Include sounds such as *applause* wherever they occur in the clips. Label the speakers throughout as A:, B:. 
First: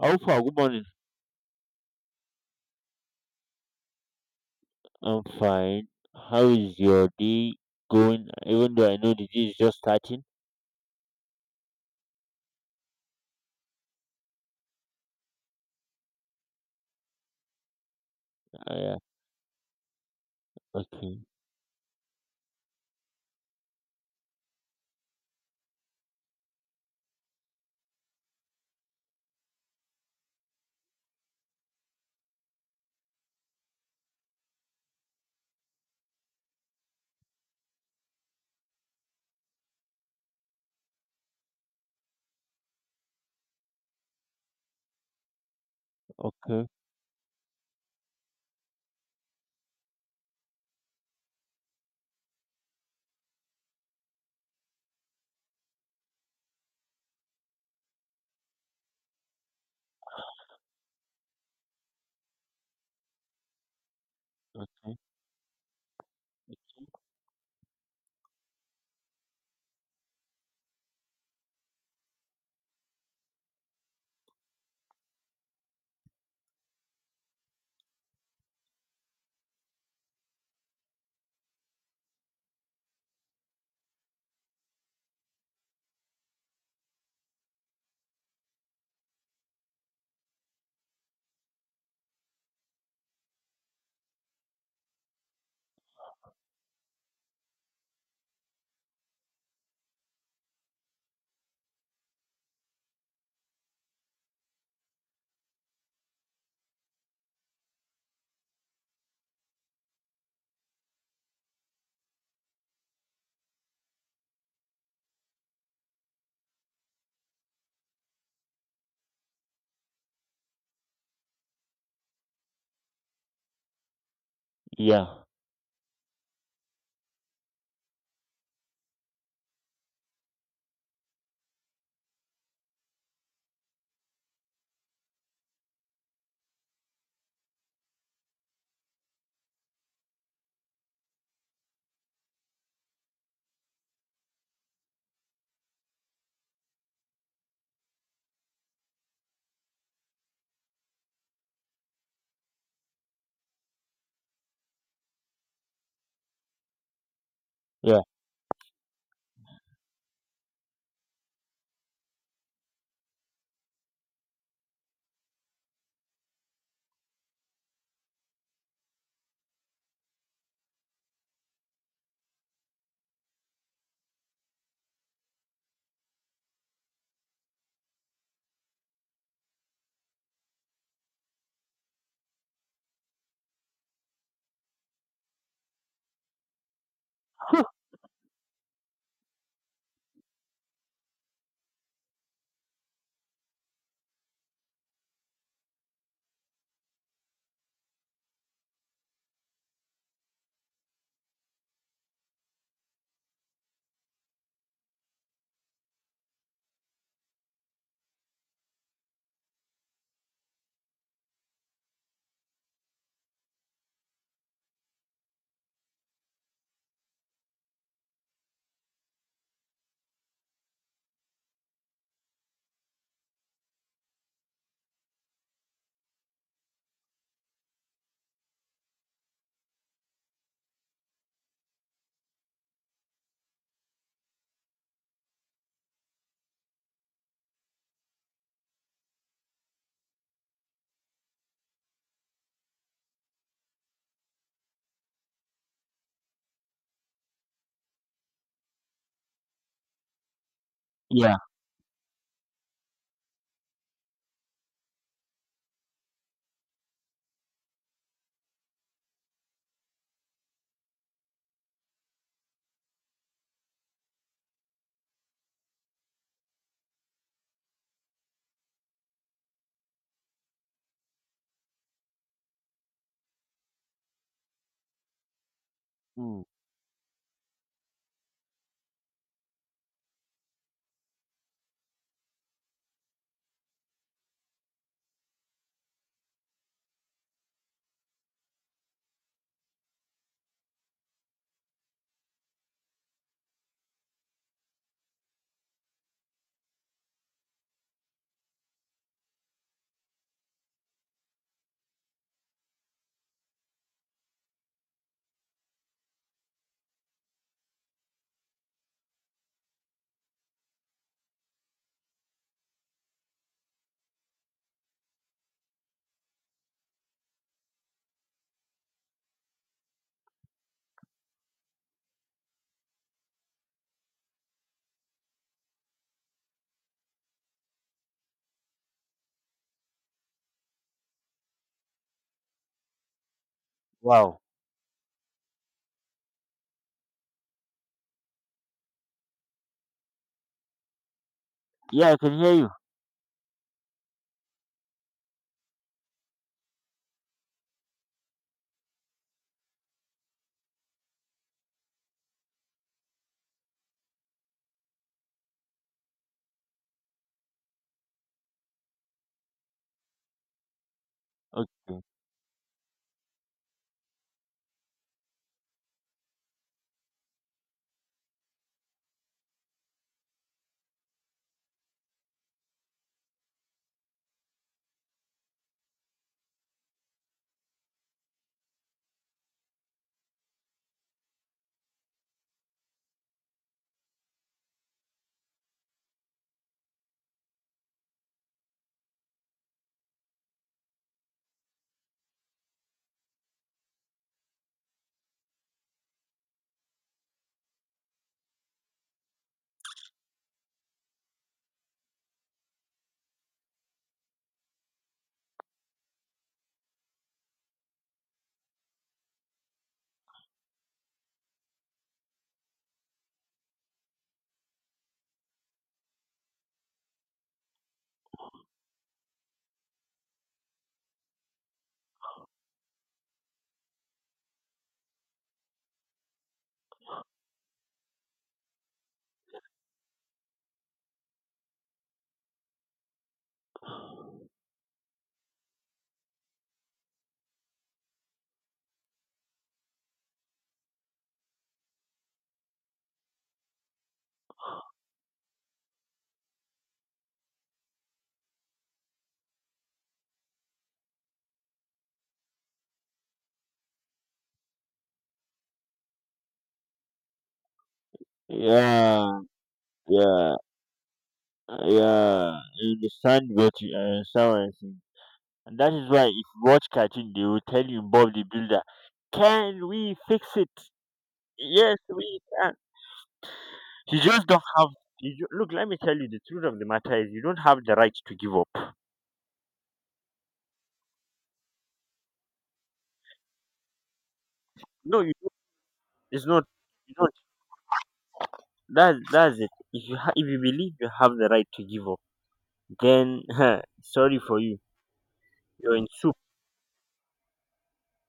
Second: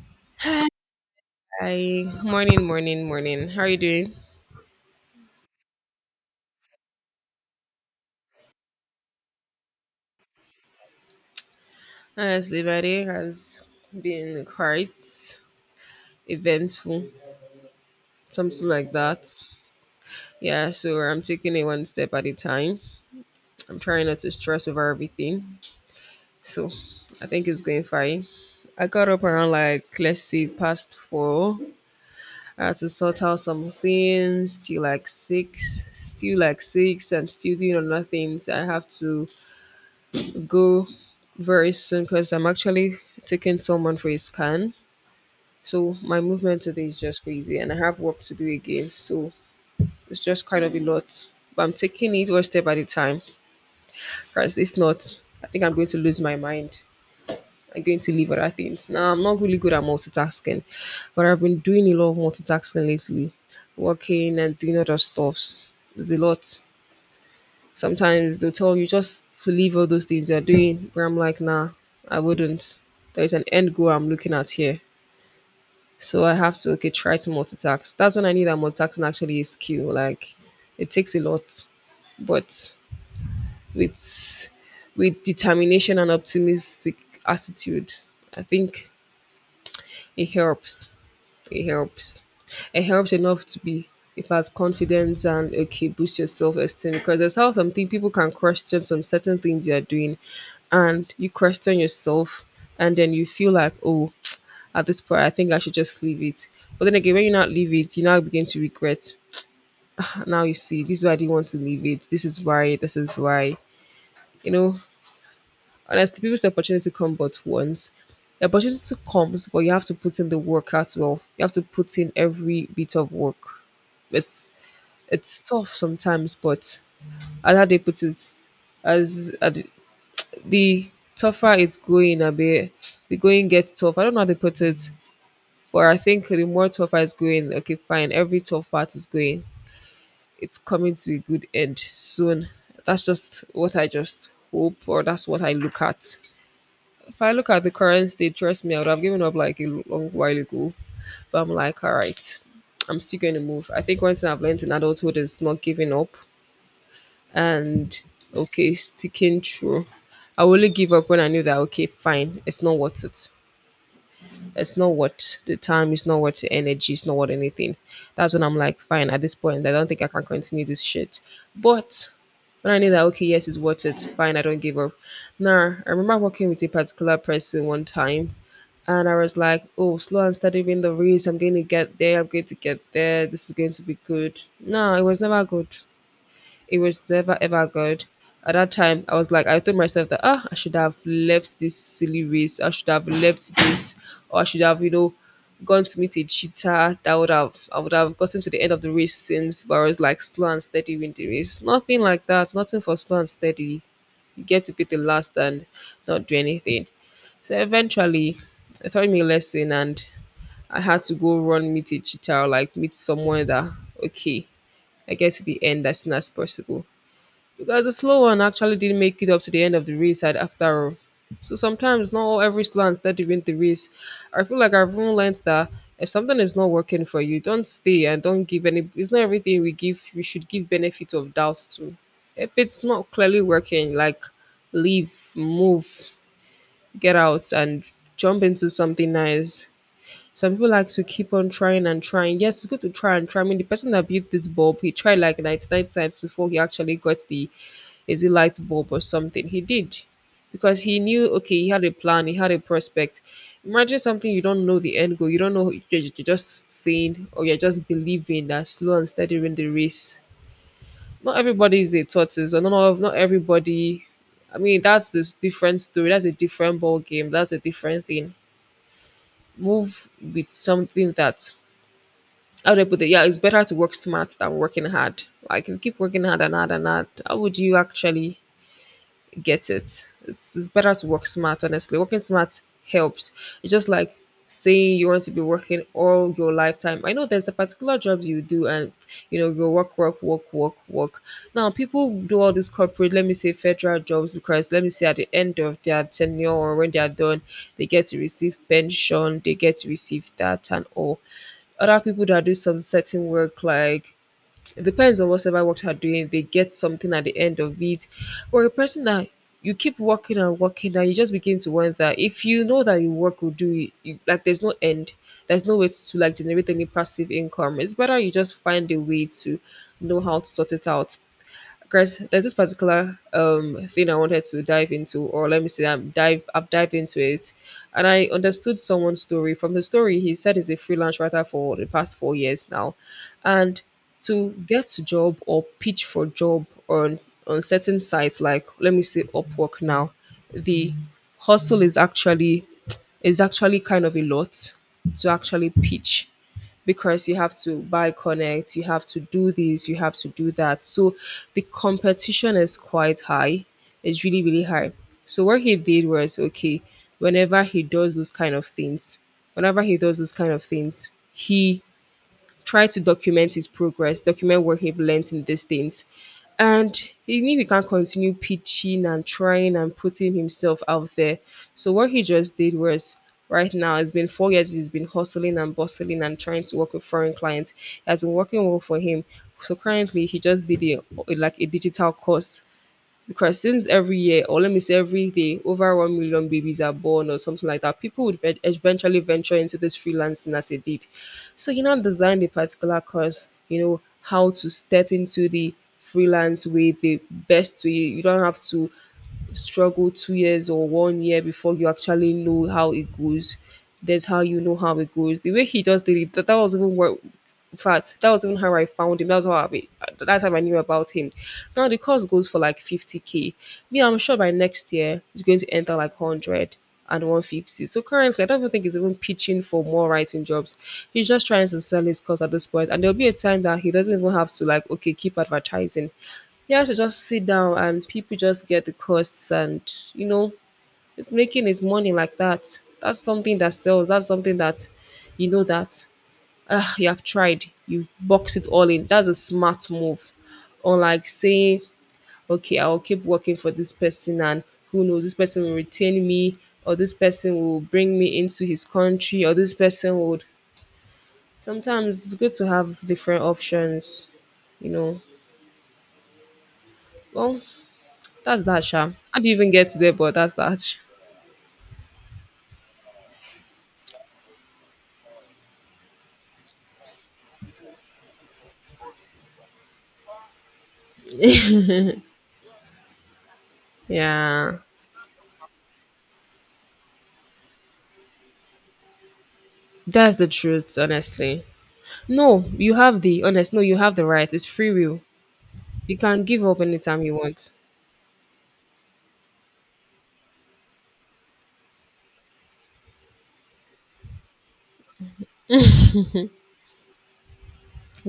A: How far, good morning.
B: Hi, morning, morning, morning. How are you doing?
A: I'm fine. How is your day going? Even though I know the day is just starting.
B: Honestly, my day has been quite eventful, something like
A: Yeah.
B: that. Yeah, so
A: Okay.
B: I'm taking it one step at a time. I'm trying not to stress over everything. So I think it's going fine. I got up around like, let's see, past four. I had to sort out some things till like six. Still like six. I'm still doing other things. I have to go very soon because I'm actually taking someone for a scan. So my movement
A: Okay.
B: today is just crazy and I have work to do again. So it's just kind of a lot. But I'm taking it one step at a time. Because if not, I think I'm going to lose my mind. I'm going to leave other things. Now I'm not really good at multitasking, but I've been doing a lot of multitasking lately. Working and doing other stuffs. It's a lot. Sometimes they'll tell you just to leave all those things you're doing. But I'm like, nah, I wouldn't. There's an end goal I'm looking at here. So I have to, okay, try to multitask. That's when I knew that multitasking actually is skill. Like it takes a lot. But with with determination and optimistic attitude, I think it helps. It helps. It helps enough to be if has confidence and, okay, boost your self esteem. Because there's how something people can question some certain things you are doing and you question yourself and then you feel like, oh, *tsk* at this point I think I should just leave it. But then again when you not leave it, you now begin to regret. Now you see this is why I didn't want to leave it. This is why, this is why. You know, and as honestly, people's opportunity come but once. The opportunity comes, but you have to put in the work as well. You have to put in every bit of work. It's
A: Yeah.
B: it's tough sometimes, but as how they put it, as the the tougher it's going a bit, the going gets tough. I don't know how they put it, but I think the more tougher it's going, okay, fine. Every tough part is going. It's coming to a good end soon. That's just what I just hope, or that's what I look at. If I look at the current state, trust me, I would have given up like a long while ago. But I'm like, all right, I'm still going to move. I think one thing I've learned in adulthood is not giving up
A: Yeah.
B: and, okay, sticking true. I only give up when I knew that, okay, fine, it's not worth it. It's not worth the time. It's not worth the energy. It's not worth anything. That's when I'm like, fine. At this point, I don't think I can continue this shit. But when I knew that, okay, yes, it's worth it. Fine, I don't give up. Now, I remember working with a particular person one time, and I was like, oh, slow and steady win the race. I'm going to get there. I'm going to get there. This is going to be good. No, it was never good. It was never ever good. At that time, I was like, I told myself that, ah, I should have left this silly race. I should have left this, or I should have, you know, gone to meet a cheater. That would have, I would have gotten to the end of the race since. But I was like slow and steady win the race. Nothing like that. Nothing for slow and steady. You get to be the last and not do anything. So eventually, I taught me a lesson, and I had to go run meet a cheetah, or like meet someone that, okay, I get to the end as soon as possible because the slow one actually didn't make it up to the end of the race at after all. So sometimes not all every slant that you win the race. I feel like I've even learned that if something is not working for you, don't stay and don't give any it's not everything we give we should give benefit of doubt to. If it's not clearly working, like leave, move, get out and jump into something nice. Some people like to keep on trying and trying. Yes, it's good to try and try. I mean, the person that built this bulb, he tried like 99 times before he actually got the, is it light bulb or something? He did. Because he knew,
A: Yeah.
B: okay, he had a plan, he had a prospect. Imagine something you don't know the end goal. You don't know, you're just saying or you're just believing that slow and steady win the race. Not everybody is a tortoise, or not everybody. I mean, that's a different story. That's a different ball game. That's a different thing. Move with something that, how do I put it? Yeah, it's better to work smart than working hard. Like, if you keep working hard
A: Mm.
B: and hard and hard, how would you actually get it. It's better to work smart, honestly. Working smart helps. It's just like saying you want to be working all your lifetime. I know there's a particular job you do and you know you work, work, work, work, work. Now people do all these corporate, let me say federal jobs because let me say at the end of their tenure or when they are done, they get to receive pension, they get to receive that and all other people that do some certain work like it depends on whatever work you're doing. They get something at the end of it. Or a person that you keep working and working and you just begin to wonder if you know that your work will do it, you, like there's no end. There's no way to like generate any passive income. It's better you just find a way to know how to sort it out. Chris, there's this particular thing I wanted to dive into, or let me say I've dived into it, and I understood someone's story. From the story, he said he's a freelance writer for the past 4 years now, and
A: Wow.
B: to get a job or pitch for job on certain sites like let me say Upwork now, the hustle is
A: Yeah, I can hear
B: actually
A: you.
B: kind of a lot to actually pitch because you have to buy connect, you have to do this, you have to do that. So the competition is quite high. It's really, really high. So what he did was, okay, whenever he does those kind of things, whenever he does those kind of things, he
A: Okay.
B: try to document his progress, document what he've learned in these things. And even if he can't continue pitching and trying and putting himself out there. So what he just did was right now, it's been 4 years, he's been hustling and bustling and trying to work with foreign clients. It has been working well for him. So currently he just did a, like a digital course because since every year or let me say every day over 1 million babies are born or something like that people would ve- eventually venture into this freelancing as they did so you know designed a particular course you know how to step into the freelance way the best way you don't have to struggle 2 years or one year before you actually know how it goes. That's how you know how it goes. The way he just did it, that was even what, in fact, that was even how I found him. That's how I knew about him. Now the course goes for like 50K. Me, I'm sure by next year it's going to enter like hundred and one fifty. So currently, I don't even think he's even pitching for more writing jobs. He's just trying to sell his course at this point, and there'll be a time that he doesn't even have to like, okay, keep advertising. He has to just sit down and people just get the costs and, you know, it's making his money like that. That's something that sells. That's something that, you know, that, ah, you have tried. You've boxed it all in. That's a smart move. Unlike saying, okay, I'll keep working for this person and who knows, this person will retain me or this person will bring me into his country or this person would sometimes it's good to have different options, you know. Well, that's that, Sha. How
A: Yeah.
B: do you even get there? But that's
A: Yeah.
B: that.
A: Yeah. I understand what you're saying. And that is why if you watch cartoon, they will tell you Bob the Builder, can we fix it? Yes, we can. You just don't
B: Yeah,
A: have. Look, let me tell you, the truth of the matter is you don't have the right to give up.
B: that's the truth, honestly. No, you have the honest. No, you have the right. It's free will.
A: No, you don't.
B: You can
A: It's
B: give
A: not.
B: up
A: You
B: anytime
A: don't.
B: you want.
A: That's it. If you believe you have the right to give up, then *laughs* sorry for you. You're in soup.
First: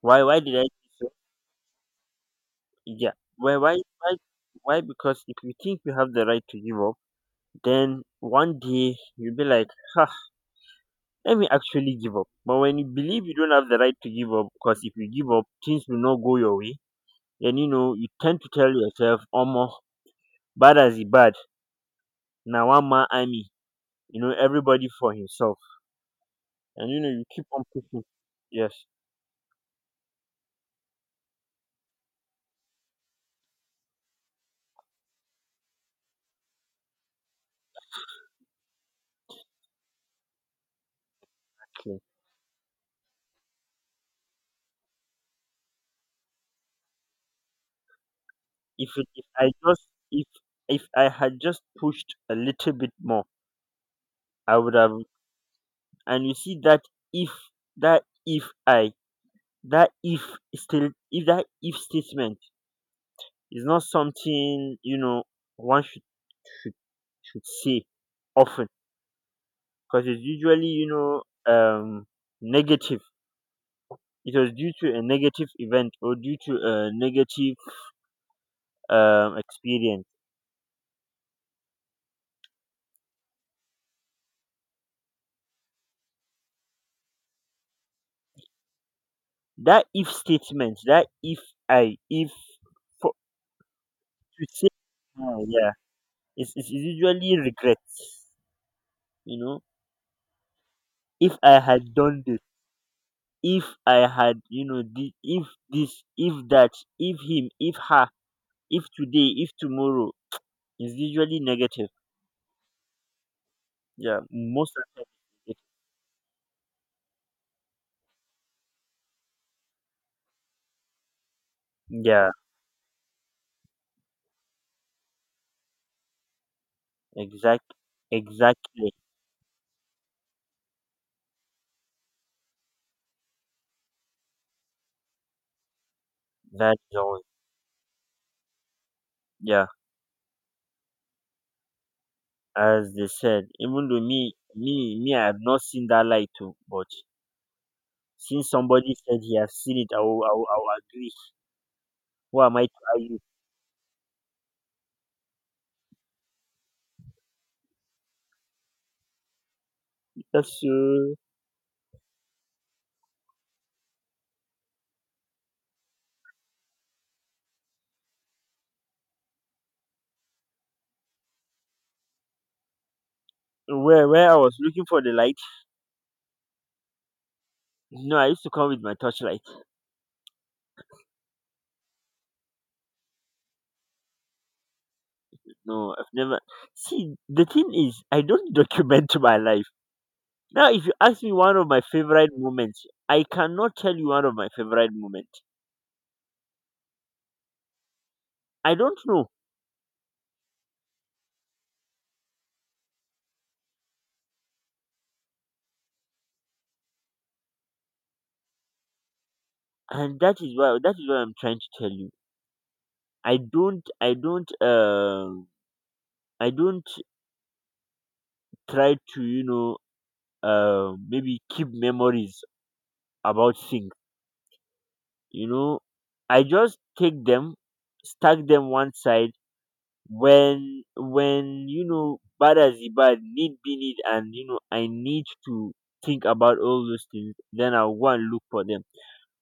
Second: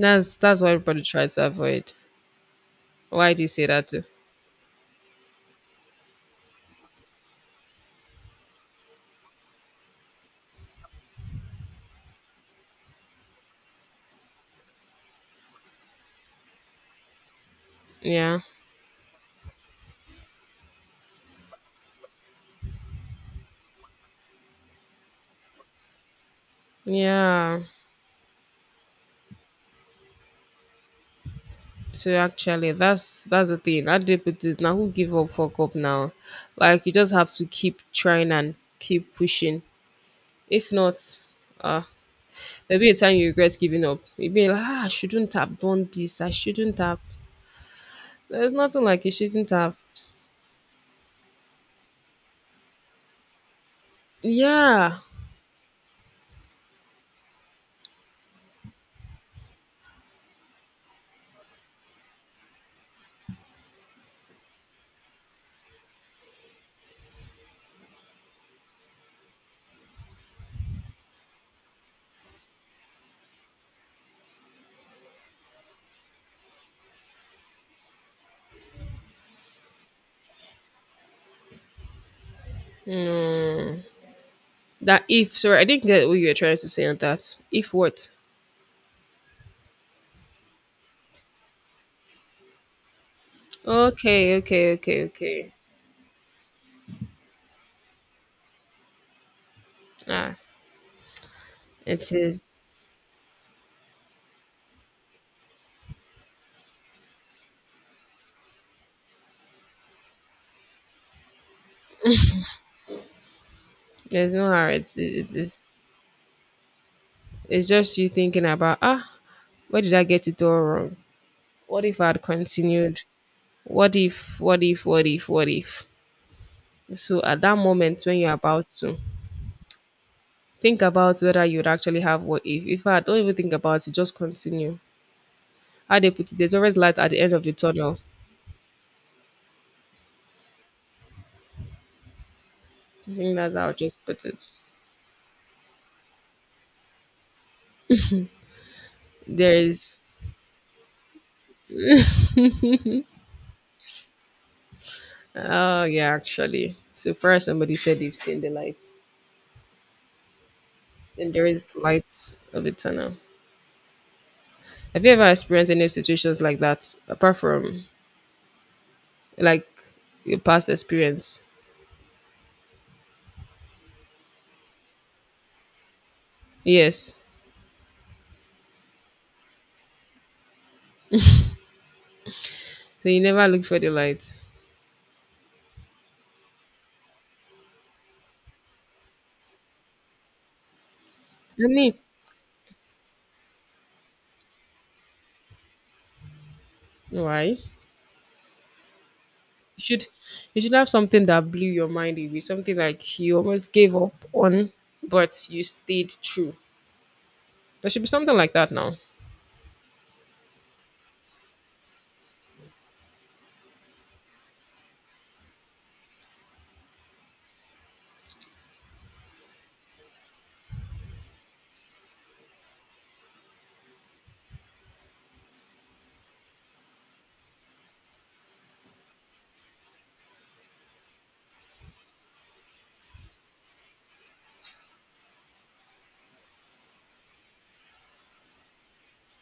A: Why? Why did
B: That's
A: I
B: what
A: say
B: everybody
A: so?
B: tries to avoid.
A: Yeah.
B: Why do you
A: Why?
B: say
A: Why?
B: that? Too?
A: Why? Why? Because if you think you have the right to give up, then one day you'll be like, huh, let me actually give up. But when you believe you don't have the right to give up, because if you give up, things will not go your way, then you know, you tend
B: Yeah,
A: to tell yourself omo, bad as he bad, na one man army, you know everybody for himself, and you know you keep
B: yeah.
A: on pushing. Yes.
B: So actually, that's the thing. I did put it. Now who give up? Fuck up now. Like you just have to keep trying and keep pushing. If not, uh,
A: True.
B: there'll be a time you regret giving up. You'll be like, ah, I shouldn't have done this. I shouldn't have. There's nothing
A: if
B: like
A: it,
B: you
A: if
B: shouldn't
A: i
B: have.
A: just if if i had just pushed a little bit more, I would have.
B: Yeah,
A: And you see that, if that if I that if still if that if statement is not something, you know, one should say often, because it's usually, you know, um negative. It was due to a negative event or due to a negative experience.
B: that if. Sorry, I didn't get what you were trying to say on that. If what?
A: That if statement, that if I, if for,
B: Okay,
A: to say,
B: okay, okay,
A: now,
B: okay.
A: yeah, it's usually regrets. You know,
B: Ah,
A: if I had
B: it
A: done this,
B: is.
A: if I had, you know, if this, if that, if him, if her, if today, if tomorrow, is usually negative. Yeah,
B: There's no hard.
A: most of the time, it-
B: It's just you thinking about, ah, where did I get it all wrong? What if I had
A: yeah,
B: continued? What if, what if, what if, what if? So at that
A: exact,
B: moment when you're about
A: exactly.
B: to think about whether you'd actually have what if I don't even think about it, just continue. How they put it, there's always
A: That's
B: light at the
A: all.
B: end of the tunnel.
A: Yeah, as they
B: I think
A: said.
B: that's how I
A: Even though
B: just put
A: me,
B: it.
A: me, me, I have not seen that light too, but since somebody said he
B: There
A: has seen
B: is.
A: it, I will agree. Who am I
B: Oh yeah, actually. So far, somebody said they've seen the light,
A: That's
B: and there is lights of the tunnel. Have you ever experienced any situations like that, apart from like your past experience?
A: where I was looking for the light.
B: Yes.
A: No, I used to come with my torchlight.
B: So you never look for the light.
A: No, I've never. See, the thing is, I don't *laughs* document my life. Now, if you ask me one
B: I
A: of my
B: mean,
A: favorite moments, I cannot tell you one of my favorite moments.
B: why?
A: I don't know,
B: You should you should have something that blew your mind away, something like you almost gave up on, but you stayed true. There should be something like that now.
A: and that is why, that is what I'm trying to tell you. I don't, I don't, um, I don't try to, you know, maybe keep memories about things, you know. I just take them, stack them one side. When you know, bad as the bad need be need, and you know, I need to think about all those things, then I'll go and look for them.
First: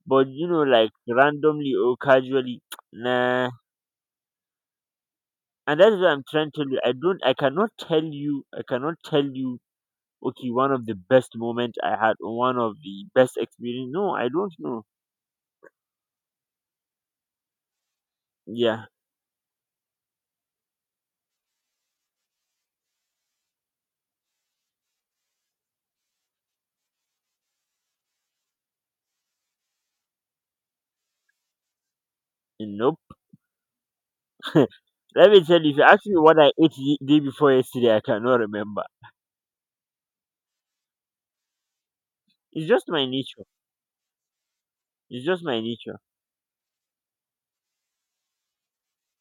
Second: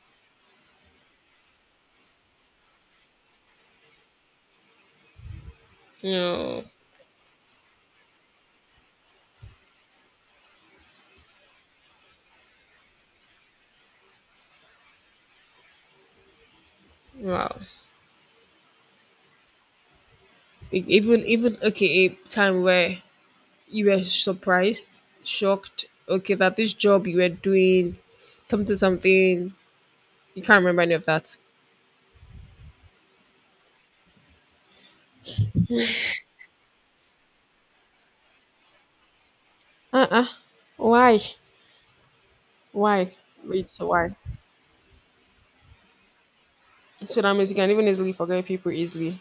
A: But you know, like randomly or casually, *tsk* nah. And that's what
B: You
A: I'm trying to
B: know,
A: tell you. I cannot tell you, I cannot tell you, okay, one of the best moment I had, one of the best experience. No, I don't know.
B: wow.
A: Yeah,
B: Even okay, a time where you were surprised, shocked, okay, that this job you were doing, something, something, you can't remember any of that.
A: nope. *laughs* Let me tell you, if you ask me what I ate the day before yesterday, I cannot remember.
B: Uh-uh. Why?
A: It's just my
B: Why?
A: nature.
B: It's why.
A: It's just my nature.
B: So that means you can even easily forget people easily.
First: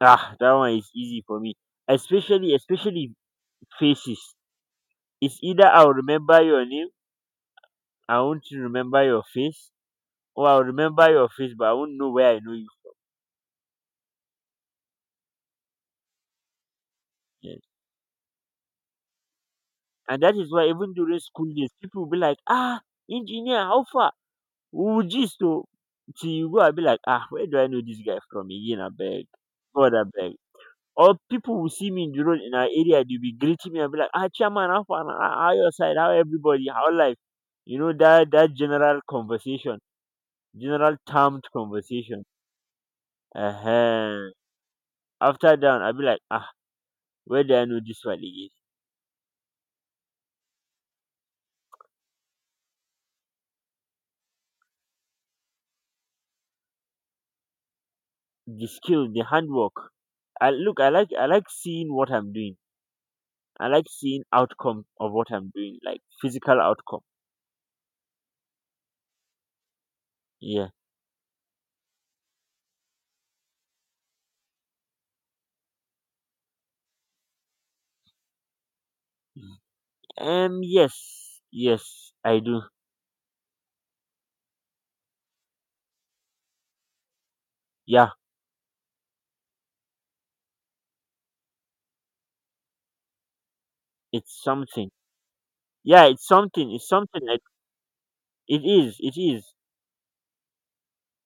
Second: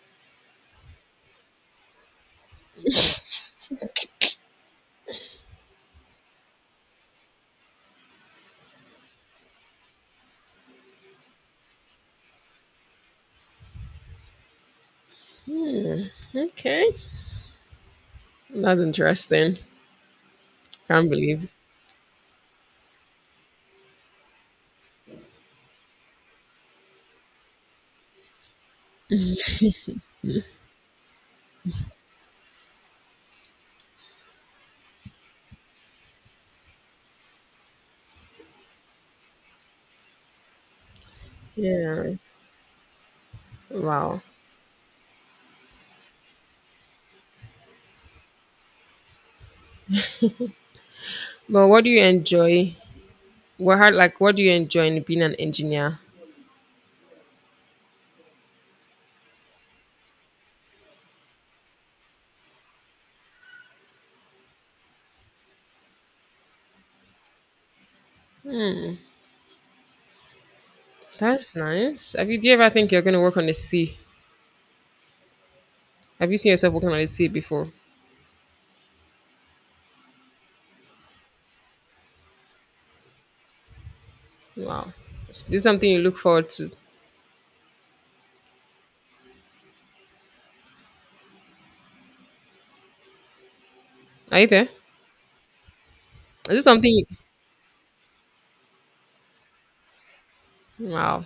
A: Ah, that one is easy for me. Especially faces. It's either I'll remember your name, I won't remember your face, or I'll remember your face, but I won't know where I know you.
B: Okay,
A: Yes.
B: that's interesting.
A: And that is why, even
B: Can't
A: during
B: believe.
A: school days, people will be like, ah, engineer, how far? We would gist oh, till you go and be like, ah, where do I know this guy from again? I beg, God, I beg. Or people will see me in the road in our area, they'll be greeting me and be like, ah, chairman, how far? How your side? How everybody? How life? You know that that general conversation, general termed
B: Yeah.
A: conversation. Uh
B: Wow.
A: huh. After that, I'll be like, ah, where do I know this one again?
B: But what do you enjoy? Like what do you enjoy in being an engineer?
A: The skill, the handwork. I like seeing what I'm doing. I like seeing outcome of what I'm doing, like physical outcome. Yeah.
B: That's nice. Have you Do you ever think you're gonna work on the sea? Have you seen yourself working on the sea before?
A: Yes, I do.
B: Wow. Is this something you look forward to?
A: Yeah, it's
B: Are you there?
A: something. Yeah, it's
B: Is it
A: something. It's
B: something?
A: something. It is. It is.
B: Wow,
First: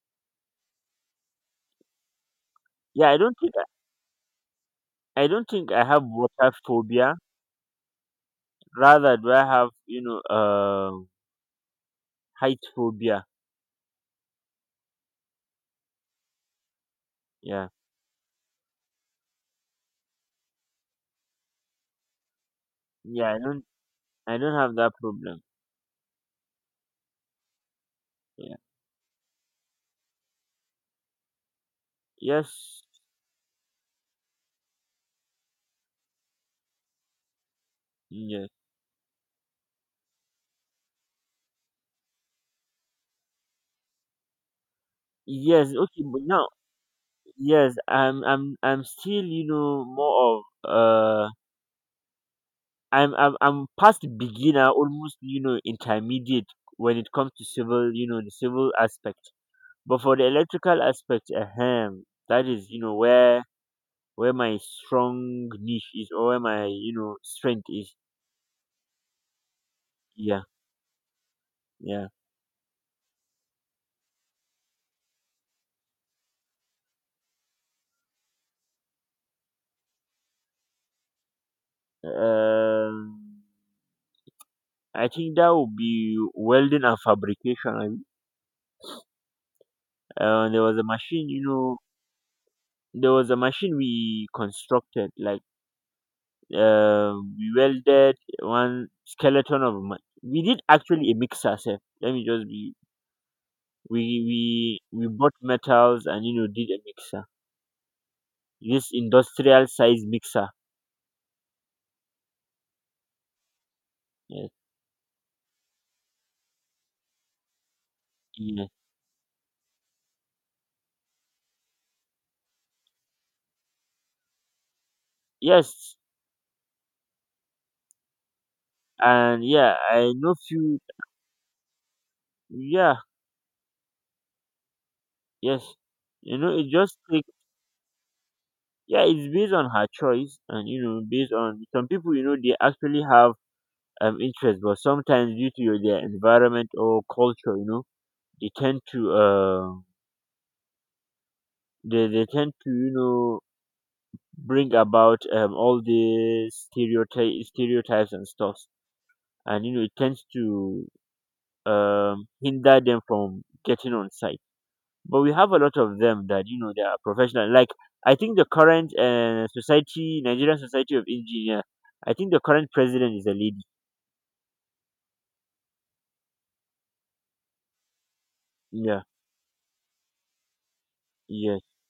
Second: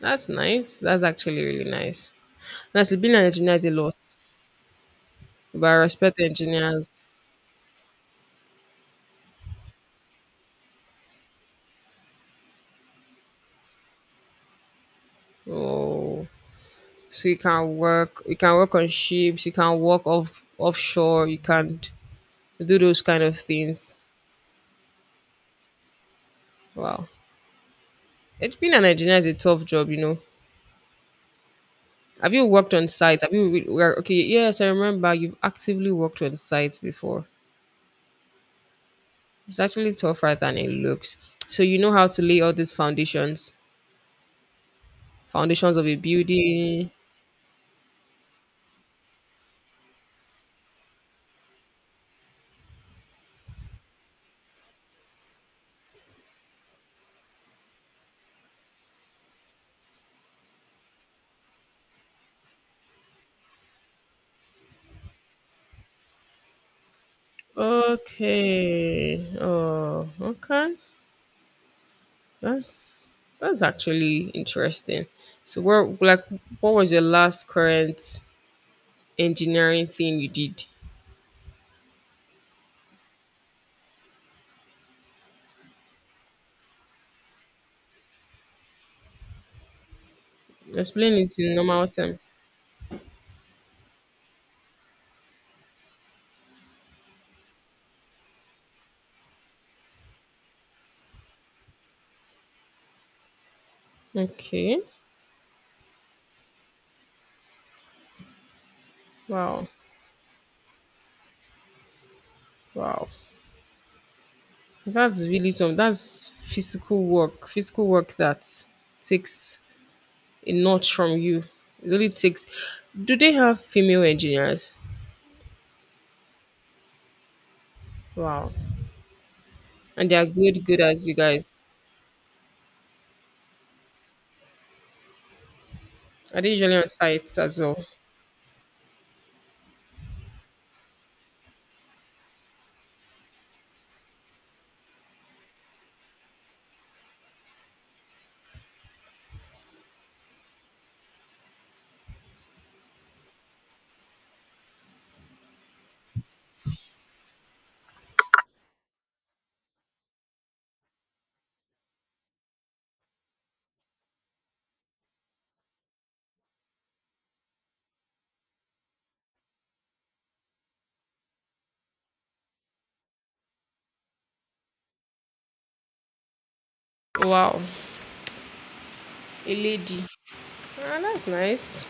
B: that's nice. That's actually really nice. Honestly,
A: Yeah,
B: being
A: I
B: an
A: don't think.
B: engineer is a lot,
A: I don't
B: but I
A: think I have
B: respect
A: water
B: engineers.
A: phobia. Rather, do I have, you know, height phobia?
B: Oh, so
A: Yeah,
B: you can work on ships, you can work off offshore, you can do those kind
A: yeah.
B: of things.
A: I don't have that problem.
B: Wow, it's
A: Yeah.
B: being an engineer is a tough job, you know. Have you worked
A: Yes.
B: on site? Have you re- were- okay? Yes, I remember you've actively worked on sites before.
A: Yes.
B: It's actually tougher than it looks. So you know how to lay all these foundations.
A: Yes.
B: Foundations of a
A: Okay. But now,
B: building.
A: yes. I'm. I'm. I'm still. You know, more of uh I'm past beginner, almost, you know, intermediate when it comes to civil, you know, the civil aspect. But for the electrical aspect, ahem, that is, you know, where my strong niche is, or where my, you know, strength is.
B: Okay. Oh,
A: Yeah,
B: okay.
A: yeah.
B: That's that's actually interesting. So what? like what was your last current engineering thing you did?
A: Um, I think that would be welding and fabrication. I mean. Uh, there was a
B: Explain
A: machine,
B: it
A: you
B: in
A: know,
B: normal term.
A: there was a machine we constructed, like, we welded one skeleton of man. We did actually a mix ourselves. Let me just be. We
B: Okay.
A: we we bought metals and, you know, did a mixer. This industrial
B: Wow.
A: size mixer.
B: Wow.
A: Yes.
B: That's really some that's physical work. Physical work that
A: Yes.
B: takes a notch from you. It really takes do they have female engineers?
A: Yes.
B: Wow.
A: And yeah,
B: And
A: I
B: they are
A: know few.
B: good as you guys.
A: Yeah. Yes. You
B: Are they
A: know, it
B: usually on
A: just like,
B: site as well?
A: yeah, it's based on her choice, and you know, based on some people. You know, they actually have interest, but sometimes due to their environment or culture, you know, they tend to uh they tend to, you know, bring about all these stereotypes and stuff. And you know, it tends to hinder them from getting on site. But we have a lot of them that, you know, they are professional, like, I think the current society Nigerian Society of Engineer, I think the current president is a lady.
B: Wow,
A: Yeah.
B: a lady. Ah, that's
A: Yes.
B: nice.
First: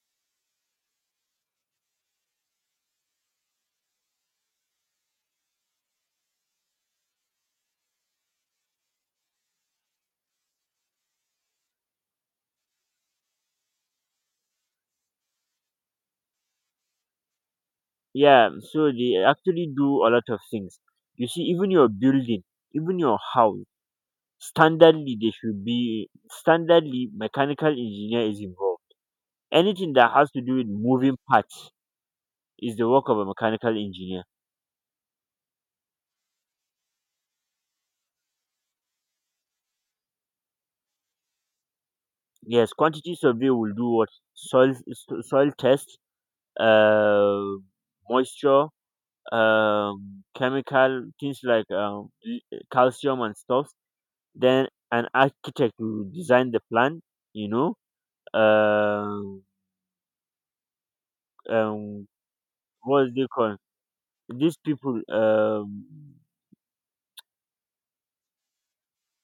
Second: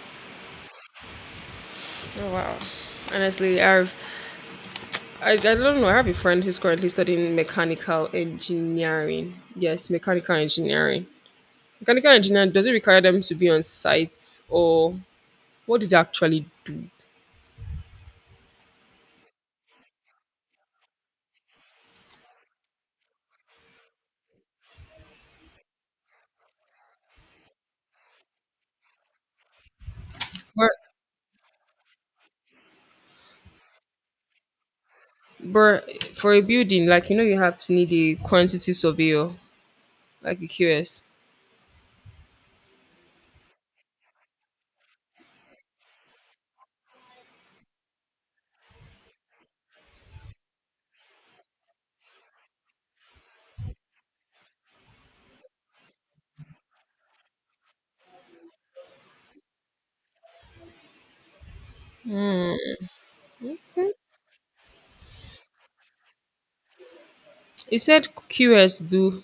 B: Oh, wow. Honestly, I don't know. I have a friend who's currently studying mechanical engineering. Yes, mechanical engineering. Mechanical engineering, does it require them to be on site, or what did they actually do?
A: Yeah, so they actually do a lot of things. You see, even your building, even your house, standardly they should be standardly, mechanical engineer is involved. Anything that has to do with
B: But,
A: moving parts is the work of a mechanical engineer.
B: but for a building, like you know, you have to need a quantity surveyor, like a QS.
A: Yes, quantity survey will do what? Soil test, uh, moisture, chemical things like calcium and stuff. Then an architect will design the plan. You know, um, um, what is they called? These people.
B: It said QS do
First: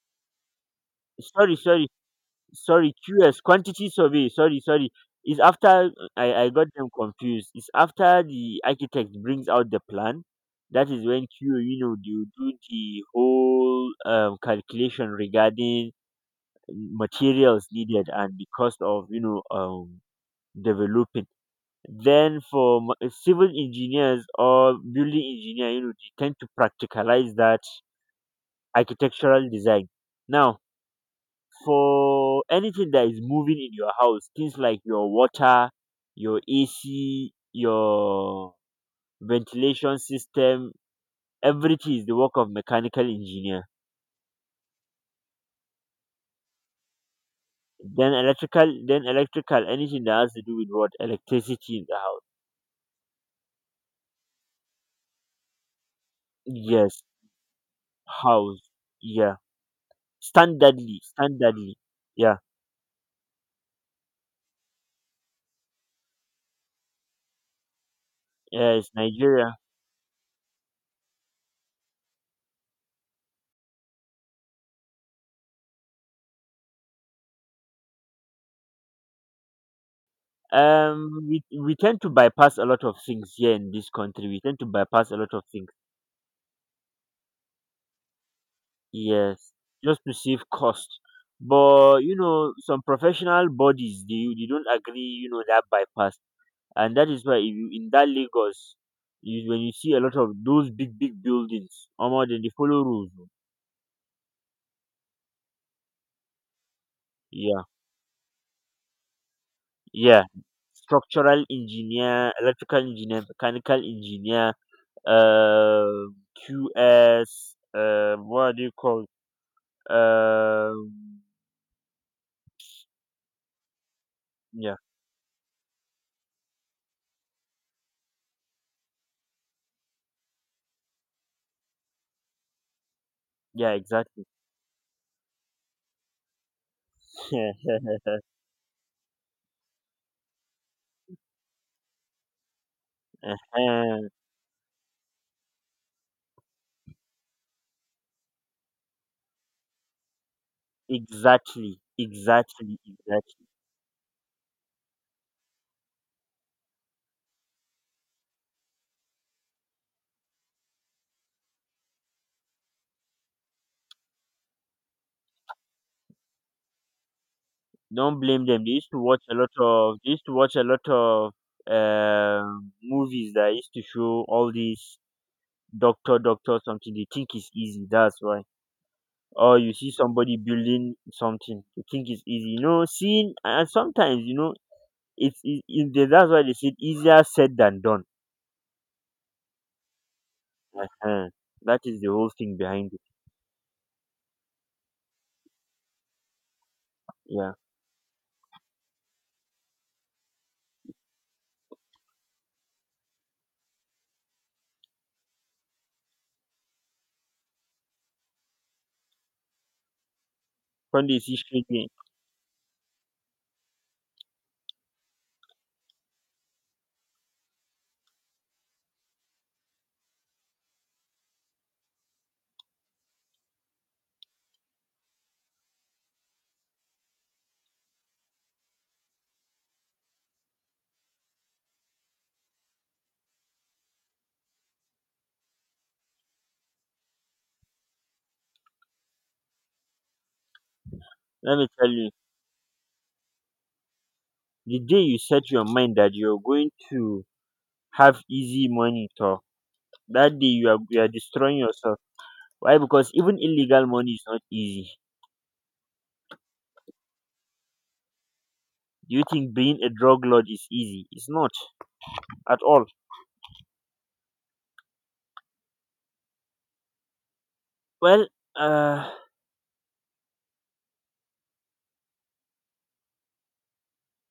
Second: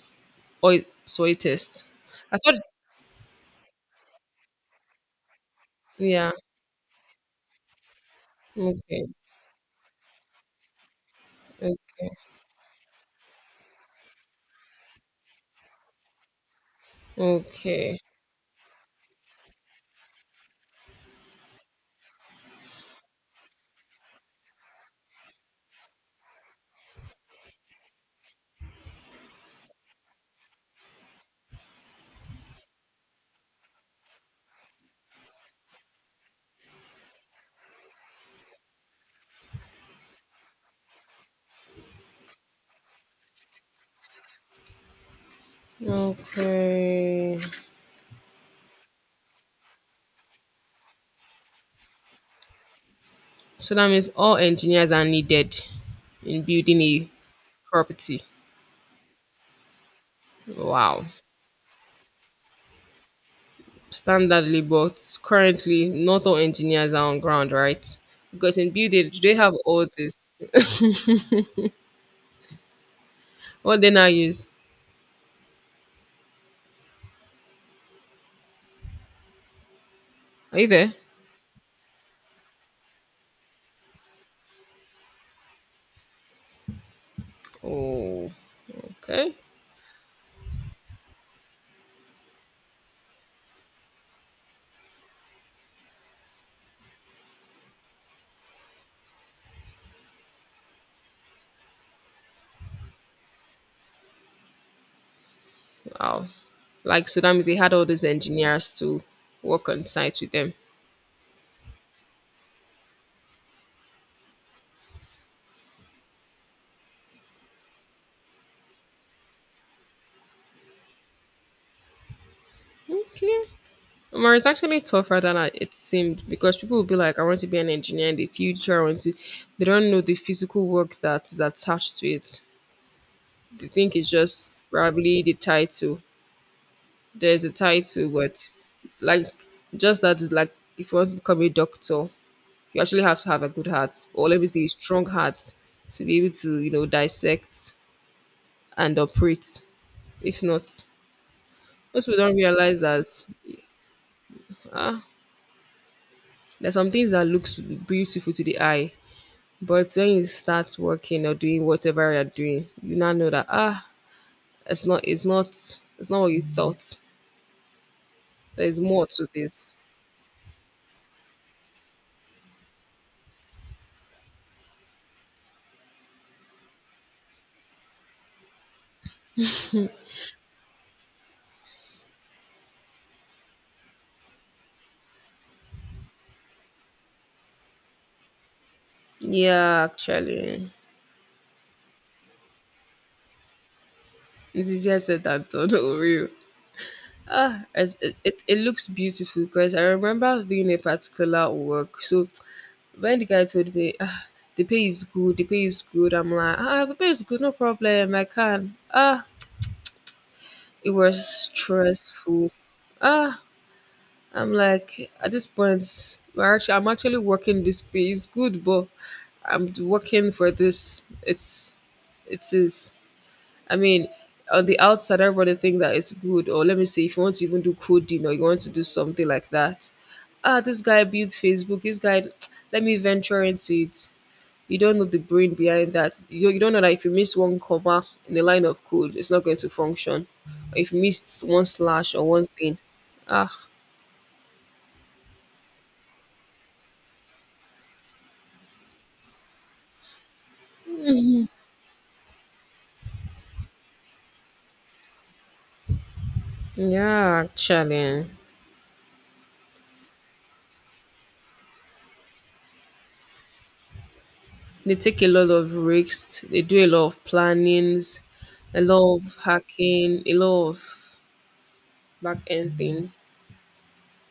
B: oil soil
A: Sorry, sorry,
B: test. I thought,
A: sorry QS, quantity survey sorry sorry It's after
B: yeah,
A: I got them confused. It's after the
B: okay,
A: architect brings out the plan. That is when Q you know,
B: okay.
A: you do the whole calculation regarding materials
B: Okay.
A: needed and the cost of, you know, developing. Then for civil engineers or building engineer, you know, they tend to practicalize that architectural design. Now, for anything that is moving in your house, things like your water, your AC, your ventilation system, everything is the work of mechanical engineer.
B: Okay.
A: Then electrical, anything that has to do with what electricity in the house.
B: So that means all engineers are needed in building
A: Yes,
B: a property.
A: house. Yeah, standardly,
B: Wow.
A: standardly. Yeah,
B: Standardly, but currently not all engineers are on ground, right? Because in
A: yes,
B: building, do they have
A: Nigeria.
B: all this? What they now use? Are you there?
A: We tend to bypass a lot of things here in this country. We tend to bypass a lot of things.
B: Oh, okay.
A: Yes, just to save cost. But you know, some professional bodies, they don't agree. You know, that bypass, and that is why if you in that Lagos, when you see a lot of those big big buildings, more than they follow rules. O.
B: Wow. Like, so that means they
A: Yeah,
B: had all these engineers to work on site
A: yeah.
B: with them.
A: Structural engineer, electrical engineer, mechanical engineer, uh, QS, what do you call? Um,
B: Okay. Umar, it's
A: yeah,
B: actually tougher than I, it seemed because people will be like, I want to be an engineer in the future. I want to, they don't know the physical work that is attached to it. They
A: yeah,
B: think it's
A: exactly.
B: just probably the title. There's a
A: *laughs*
B: title, but like, just that is like, if you want to become a doctor, you actually have to have a good heart,
A: Uh-huh.
B: or let me say, a strong heart to be able to, you know, dissect and operate. If not,
A: Exactly,
B: most people don't
A: exactly,
B: realize that
A: exactly.
B: ah, there's some things that looks beautiful to the eye. But when you start working or doing whatever you're doing, you now know that ah, it's not what you thought.
A: Don't blame them.
B: There is more to this.
A: They used to watch a lot of movies that used to show all these doctor, doctor something. They think it's easy, that's why. Or you see somebody building something, you think it's easy. You know, seeing, and sometimes, you know, that's why they said, easier said than done.
B: Yeah, actually.
A: uh That is the whole thing behind it.
B: It's easier said than done, *laughs* for real.
A: Yeah.
B: Ah, it looks beautiful because I remember doing a particular work. So when the guy told me, ah, the pay is good, I'm like, ah, the pay is good, no problem, I can. Ah, it
A: When they
B: was
A: see shady,
B: stressful. Ah, I'm like, at this point, I'm actually working, this pay is good, but I'm working for this. It's, it is. I mean, on the outside, everybody think that it's good. Or let me say, if you want to even do coding or you want to do something like that, ah, this guy built Facebook. This guy, *tsk* let me venture into it. You don't know the brain behind that. You don't know that if you miss one comma in the line of code, it's not going to function. Or if you missed
A: let
B: one
A: me tell you,
B: slash or one thing, ah.
A: the day you set your mind that you're going to have easy money tor That day, you are destroying yourself. Why? Because even illegal money is not easy.
B: Yeah, actually, eh,
A: Do you think being a drug lord is easy? It's not at all.
B: they take a lot of risks. They do a lot of plannings,
A: Well,
B: a
A: uh
B: lot of hacking, a lot of back end things.